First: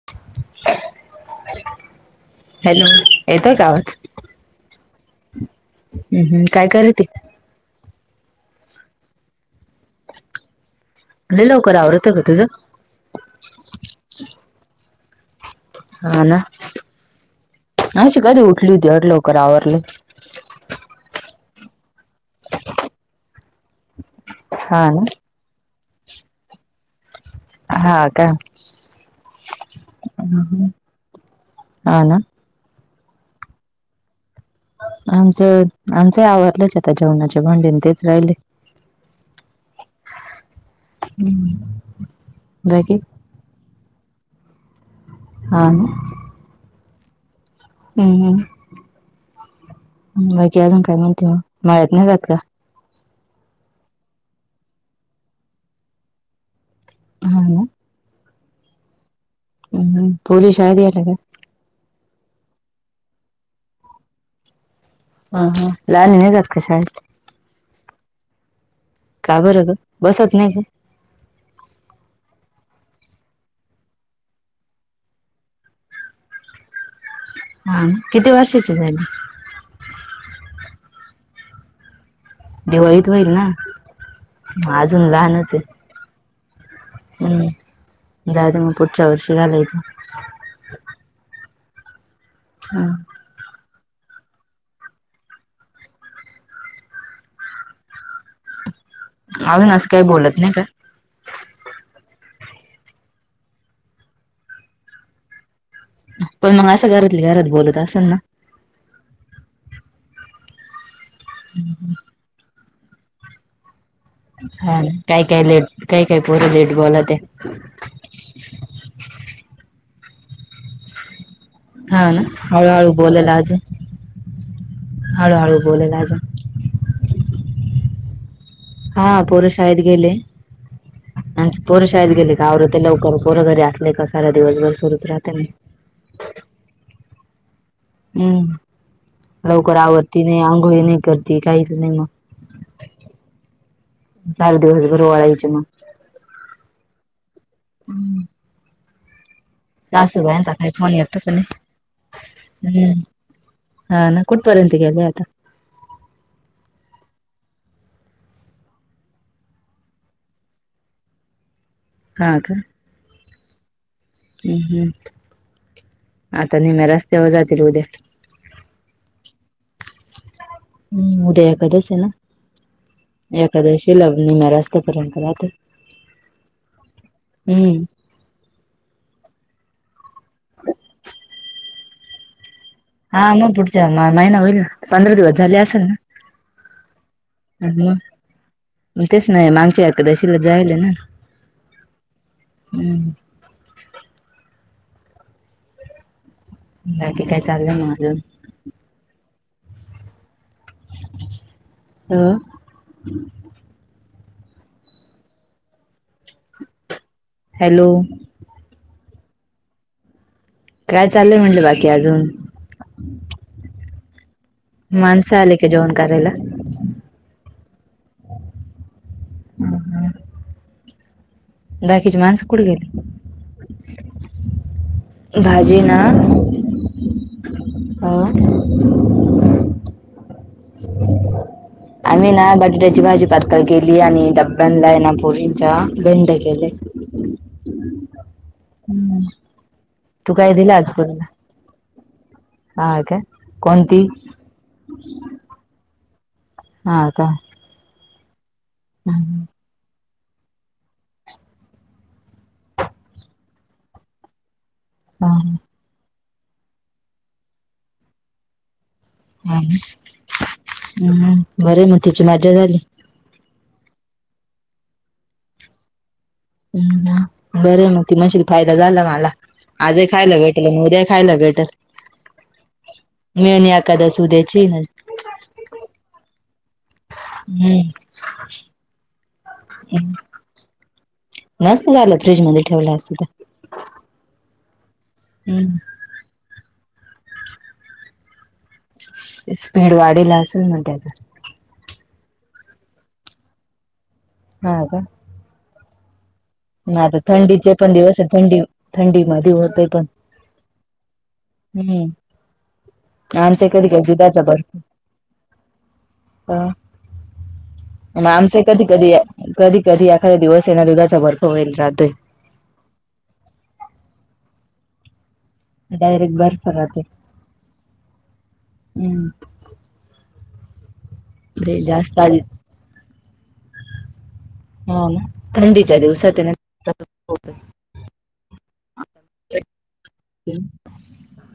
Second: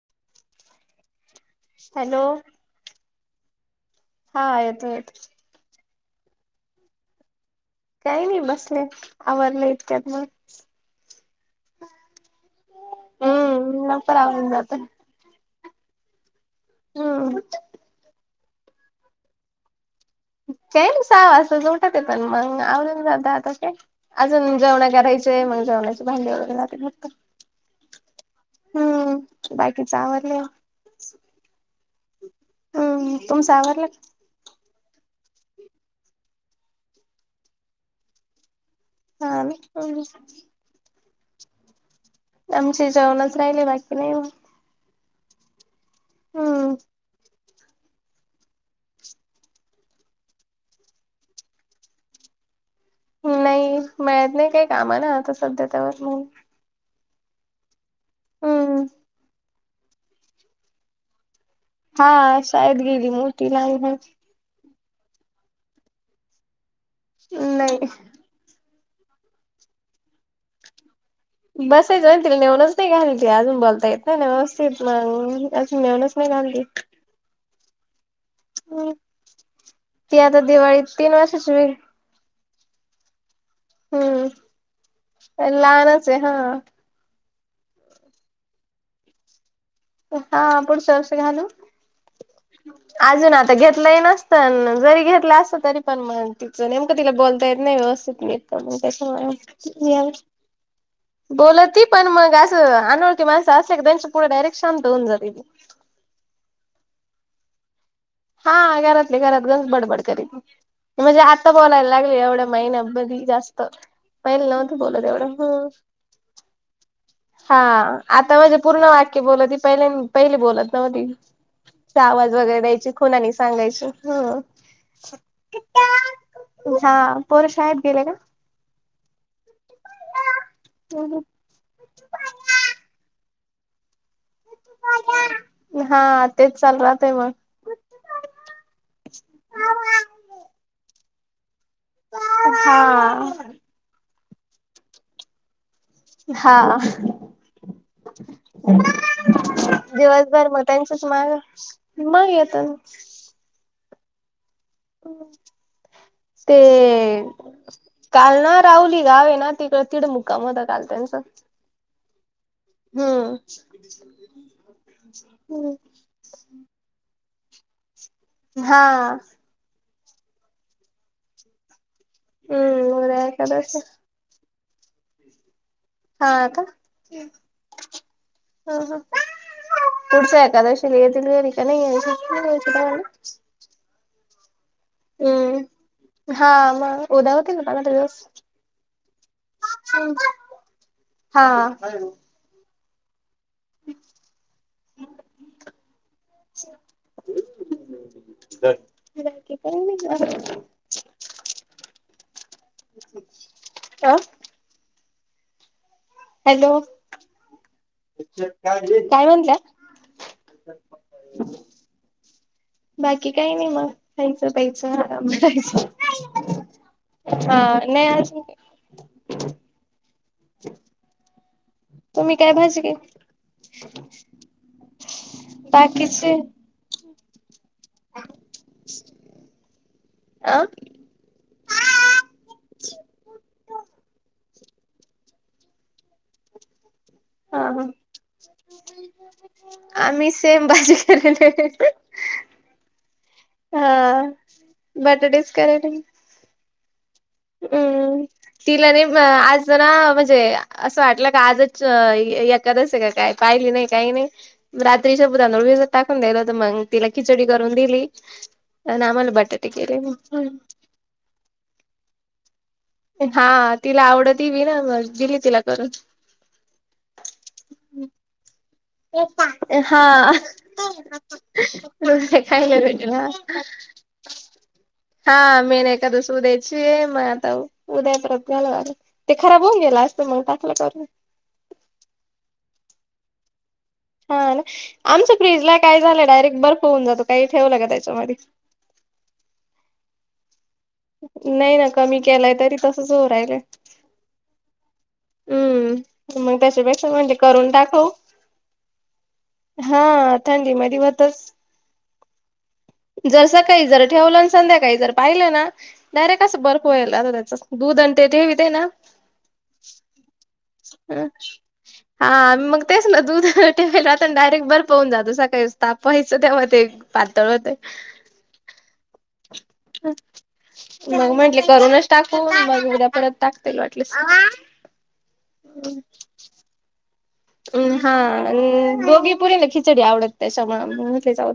[inaudible] Hello hello येतोय का आवाज? हा येतो येतो. हम्म हम्म काय करत ते. काही नाही बसले आवरले इतक्यात मग. लई लवकर आवरत ग तुझं? हम्म लवकर आवरून जातय. ह ना. हम. अशी कधी उठली होती ती लवकर आवरली काय सव असं जोटात पण मग आवून जात आता काय अजून हा जेण का ना राहायच [unintelligible] मग जेवण्याचचे भांडी वगैरे जाते फक्त हा का हम्म बाकीच आवरलय हा ना आहे हम्म तुमच आवरारला आमचं आमच आवडलंच आता जेवणाच्या भांडीने तेच राहिले हा हम्म [unintelligible] आमचे जेवणच राहिले बाकी नाही मग हा हम हम्म ह अजून काय म्हणते म मळ्यात नाही जात का नाही मळ्यात काय नाही काही कामा ना आता सध्या त्यावर म्हणून हा ना हम्म हम्म पोरी शाळेत गेला हा शाळेत गेली मोठी ला हो ह हा लाहान नाही जात कशा नाही का बरं बसत नाही का बसायचं म्ह त नेऊनच नाही घाललीते अजून बोलता येत ना व्यवस्थित मग अजून नेऊनच नाही घालती [unintelligible] हा किती वर्षाची झाली ती आता दिवाळीत तीन वर्षाची होईल दिवाळीत होईल ना अजून हम्म लहानच लहानच आहे हा हम्म दाज मग पुढच्या वर्षी घालायच हा पुढच्या वर्षि घालू हा. अजून आता घेत नसत जरी घेतलं असत तरी पण मग तिचं नेमकं तिला बोलता येत नाही व्यवस्थित मी स अजून असं काही म बोलत नाही का? [unintelligible] बोलती पण मग असं अनवळती माणसं असें क त्यांच्या पुढे डायरेक्ट शांत होऊन जातेी पण मग असं घरातली घरात बोलत असं ना हा घरातली घरात अस बडबड करत म्हणजे आता बोलायला लागले एवढ्या महिन बधी जास्त पहिले नव्हती हा बोलत काय एवढं काय हम्म लेट काय काय पोरी लेट बोलात हा आता म्हणजे पूर्ण वाक्य बोलत ही पहि पहिली बोलत नव्हती हा ना आवाज वगैरे द्यायची हळूहळू खुनाने सांगायची हळू हळू बोलेल अजून हा पोर शाळेत गेले का हा पोर शाळेत गेले हो हो [unintelligible] आणि पोरं शाळेत गेले का आवरते लवकर पोरं घरी असले की सारा दिवसभर सुरूच राहते ना हा तेच चाल राहात आहे मग हम्म लवकर आवरती नाही आंघोळी नाही कर त काहीच नाही मग हा. चार दिवसभर ळायचे मग [unintelligible] हा दिवसभर सासूबाईंचा मग काही फोन त्यांचच येतो का माग नाही? मग येत हम्म हा न कुठ पर्यंत गेले मग आता ते. काल ना रावली गाव आहे ना तिकड तिडमुक्काम काल त्यांचं. हा का. हा. हम्म हम्म आता निम्म्या रस्त्यावर जातील उद्या. हा. हम्म उद्या एकादस आहे ना हम्म उद्या एकादशी एखकादशी लवणी म्यास्ता्यापर्यंत राहते. हा आ का ह हम्म ह. पुढच्या एकादशीला येथील नाही येतील काय माहित. हा नऊ फूटच्या नाही ना होईल. पंधरा दिवस झाले असेल हम्म ना हा मग उद्या होतील ना पंधरा मग. दिवस तेच नाही, मागच्या एकादशीला जायल ना. हा हम्म. बाकी काय चाललं ना अजून. [unintelligible] [inaudible] ह. अह. हॅलो हॅलो काय म्हणताय. काय चाललंय म्हटल बाकी अजून. बाकी काय नाही मग खायचं प्यायचं आराम माणसं आले का करायचं जेवण करायला. मग. हा नाही अजून. [unintelligible] बाकीची तुम्ही माणसं काय कुठ भाजी गेली? केली भाजी ना, बाकीचे अं अ आम्ही ना बडड्याची भाजी पातळ केली आणि बनलाय ना परीच्या बंद केले. हा हा. हम्म. आम्ही तू काय सेम भाजी केले. ह का कोणती. बटाट्याच कराले. हा का. हम्म तिला न हा आज जरा म्हणजे. असं वाटलं का आजच य येत्यातच सगळे काय पण नाही काही नाही. रात्री श तांदूळ टाकून द्यायला होत मग तिला खिचडी करून दिली आणि आम्हाला हा बटाटे केले मग ह बरं मग तिची मजा झाली. हा तिला आवडत बी ना मग दिली तिला करून. बरा आहे मग ती माशील फायदा झाला मला आज हा खायला भेटेल आणि उद्या खायला भेटल. खायला भेटेल हा मेन एकादस उद्याची. हा मेन एकादस उद्याची मग आता हम्म. उद्या परत घ्यायला लागणार. ते खराब होऊन गेला असत मग टाकायलाच लागल असतं. मस्त लागलं फ्रिज मध्ये ठेवलं असतं तर. हा ना आमच्या फ्रीज ला हम्म काय झालं डायरेक्ट बर्फ होऊन जातो काही ठेवलं काय त्याच्यामध्ये. स्पीड वाढीवला असेल ना त्याचा. नाही ना कमी केलाय तरी तसच हो राहिलय. ह का. हम्म. मग ना त्याच्यापेक्षा आता म्हटलं करून थंडीचे पण टाखव, दिवस आहे थंडी थंडी मध्ये हा थंडी मध्ये होतच. हं. जर सकाळी जर ठेवलं आणि संध्याकाळी जर पाहिलं ना, डायरेक्ट असं बर्फ व्हाय लागायचं. मग आमचे कधी कधी कधी कधी कधी एखाद्या दिवस आहे ना दुधाचा भर हा मग तेच ना दूधे डायरेक्ट बर पावून जाुस काही तप हस ते म ते पातळ ते हम् मग म्हंटले ते करूनच जास्त आधी टाकू मग उद्या परत टाकते लटस्ट हो ना थंडीच्या दिवसात हम हा दोघी पुरीला ह खिचडी आवडततेच्यााच्याव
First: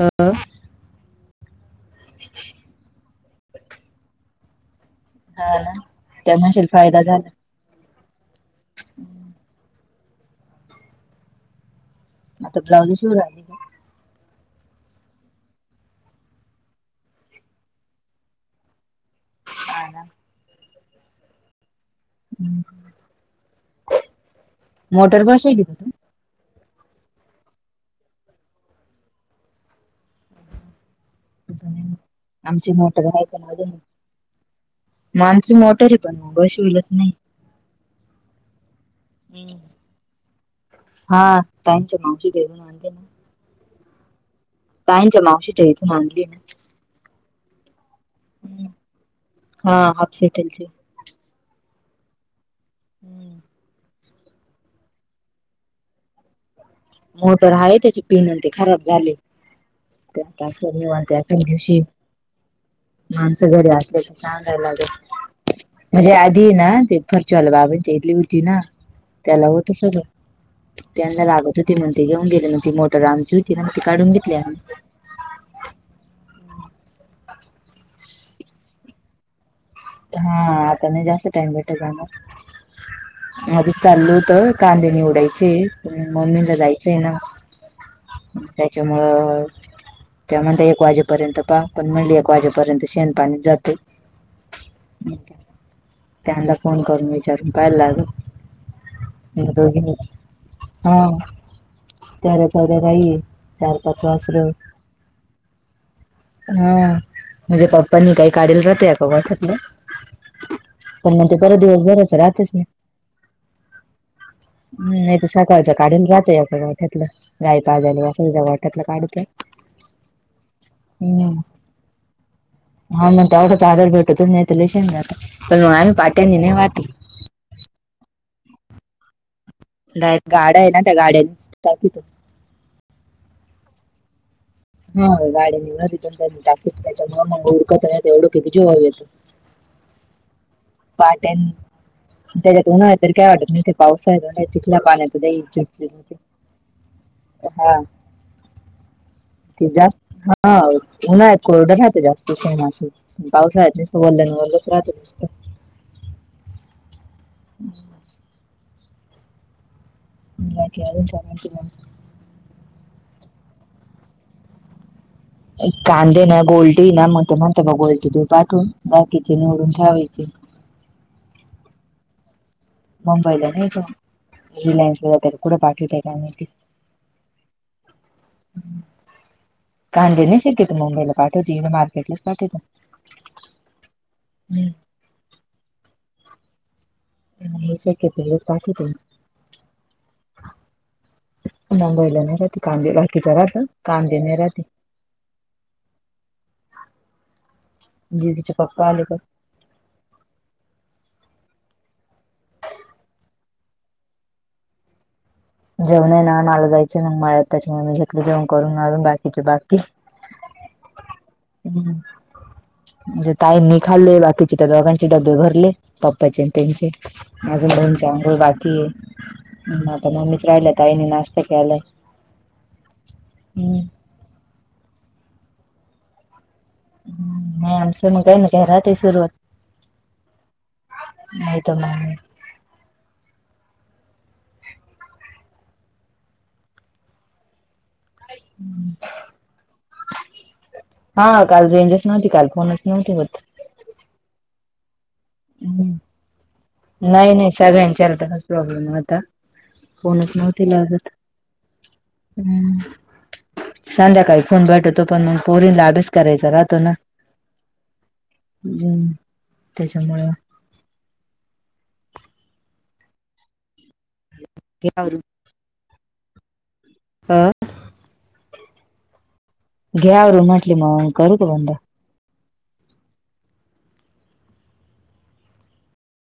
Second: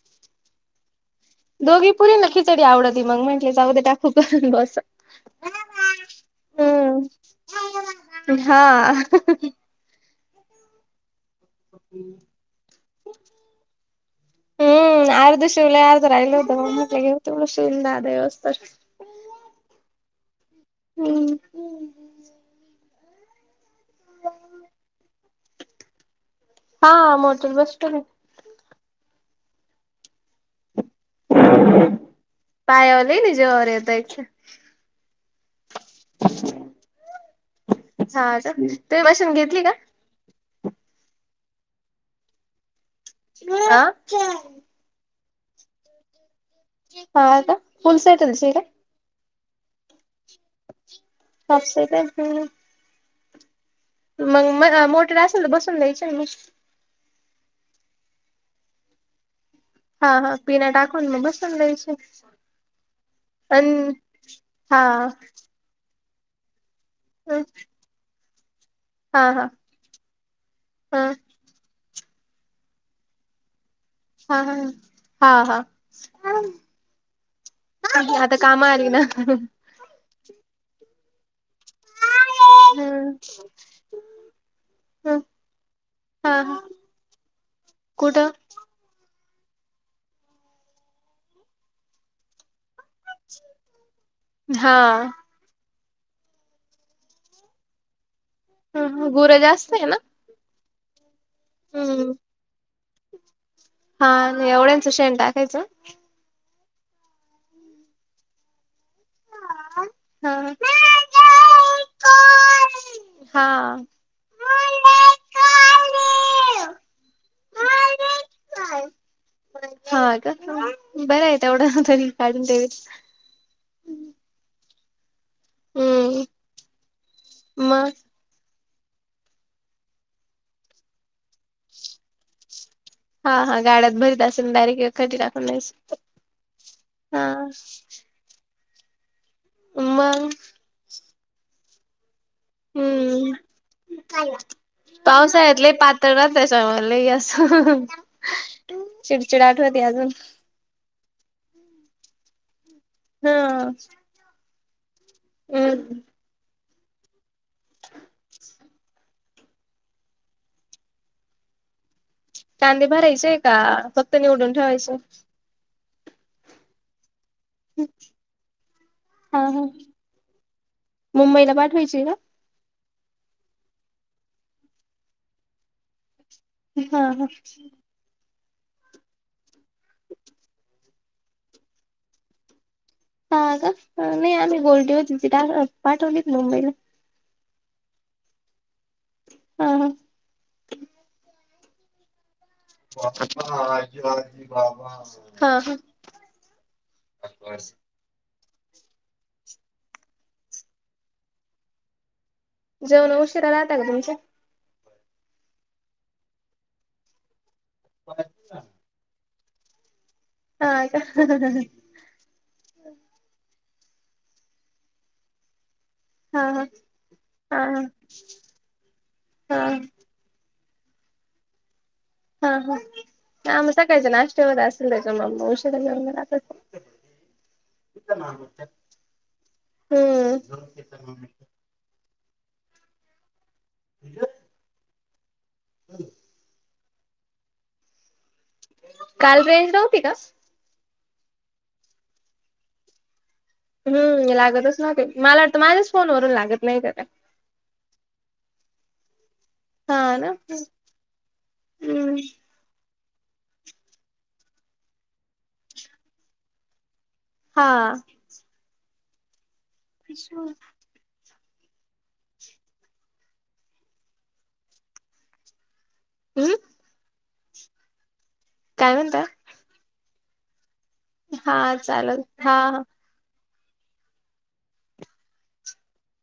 हा दोघी पुरी ना खिचडी आवडतती मग म्हटले अगद टाकूप बस हा ना त्यांनाशी फायदा हम्म झाला हा ह आता ब्लाउज श राहिली हम आर द शव या होे तु शिवलवस्त ह ना हम्म मोटर बस आहेची त हा मोटर बस स्टो आमची मोठय पायावर लई ना जीवावर येतं एक माणस मोटर आहे पण मग शि होईलच नाही हा तु भासून घेतली का हा ताच मावशी देऊून आणते ना म ताईंच्या मावशीच्या इथून आणली हाता फुल सटल शेर ना. हा आप सिटेल सपसे तर हम् मग म मोठेर असेल तर बसून द्यायच्या म मोटर आहेा त्याचे पिनल ते खराब झाले हा त्या हा तास पिना येऊन टाकून त्या मग एखच बसून दिवशी द्यायची. माणसं घरी अन असले तर हा सांगायलागल म्हणजे आधी ना ते हा फरचवालं बाबाणच्या इेतली होती ना त्याला हा होत सगळं हा त्यांना लागत होती म्हणते घेऊन गेले ना ती मोटर आमची होती ति काढून घेतली हा हा हा आता काम आली ना हा त जास्त टाइम बेठो माझी चालल होत कांदे नि हा उडायचे प हा मम्मीला जायचंय ना कुठं त्याच्यामुळं त्या म्हण एक वाजेपर्यंत प पण म्हणली एक वाजे र्यंत शेण पाणी जाते हा त्यां फोन करून विचारून पाहायला लागल गुरं जास्त आहे ना हा हम्म त चर राई हा एवढ्यांचं शेण टाकायचं हा म्हणजे पप्पानी काही काढल जते का हा हा पण मग ते बर दिवसभरच राहतेच ना हम नाही तर सकाळच्या काढला राह याठ्यातलं गाय पाजनी असंधा वाटातलं काढत हा का बरं आहे एवढं तरी काढून देवीत हा मग तेवढाच आधार भेटतो, नाही तर हम्म [unintelligible] मग गाड्या आहे ना त्या गाड्यां [unintelligible] हा हा गाड्यात भरीत असत [unintelligible] एवढं हा किती ते जीवावर येतं. मंग. पाटन त्याच्यात उन्हाळ्यात तरी काय हम्म वाटत नाही, पावसाळ्यात चिखला पाण्याचं लय पावसाळ्यात चिडचिड. होते. [unintelligible] लय हा असं, चिडचिड ते आठवती अजून. जास्त हा उन्हाळ्यात कोरडं राहतं जास्त सण अस हा पावसाळ्यात निस्त वल्ल न वल्ल. [unintelligible] हम् [inaudible] [unintelligible] कांदे भरायचेय का, फक्त निवडून ठेवायचे? कांदे ना बोलते ना म्हणत म्हणते मग [unintelligible] पाठवून, बाकीचे हा हा निवडून ठेवायचे मुंबईला पाठवायची का? मुंबईला नाही ग. रिलायन्स वगैरे कुठं पाठवतंय काय माहिती? हा हा. कांदे नाही शक्यतो मुंबईला पाठवते, मार्केटलाच पाठवती. हा का? नाही आम्ही गोल्डी होती पाठवली होती मुंबईला. मुंबईस शक्यतो लयच पाठीवतोय. हा हा मुंबईला नाय रा [unintelligible] हा हा. [unintelligible] दीदीचे पप्पा आले का? जेवण उशिरा राहता का तुमचं‌? जेवण हाय ना, मला जायचंय मग मळ्यात त्याच्यामुळं मी घेतलं जेवण करून, बाकीचे बाकी हा का? हम म्हणजे ताईंनी खाल्लंय बाकीचे त्या दोघांचे डब्बे भरले. पप्पाचे हा अन हा त्यांचे, हा अजून हा मम्मीची अंघोळ बाकी आहे. हा म आता म्म्म राहिल्या, ताईने नाश्ता केलाय. हा हा, नाय आम्ही हम्म सकाळच्या नाष्ट्यावर आज संध्याकाळी म उशिरा जेवण हम् नाही आमचं मग काही ना काही राहतंय सुरु, हम्म नाहीत म [unintelligible] [unintelligible] काल रेंज नव्हती का? हा काल रेंजच नव्हती काल फोनच नव्हते होत. हम् लागतच नव्हते, मला वाटतं माझ्याच हम्म फोनवरून लागत नाही का काय? नाही नाही सगळ्यांच्या [unintelligible] प्रॉब्लेम होता. हा ना फोनच नव्हते लागत. हम्म हम् संध्याकाळी फोन भेटतो, पण मग पोरींला अभ्यास करायचा राहतो ना? हा [unintelligible] त्याच्यामुळे [unintelligible] घे आवरून. हम् आ. काय म्हणता? घे आवरून म्हटली मग. करू का हा बंद चालंल, हा हा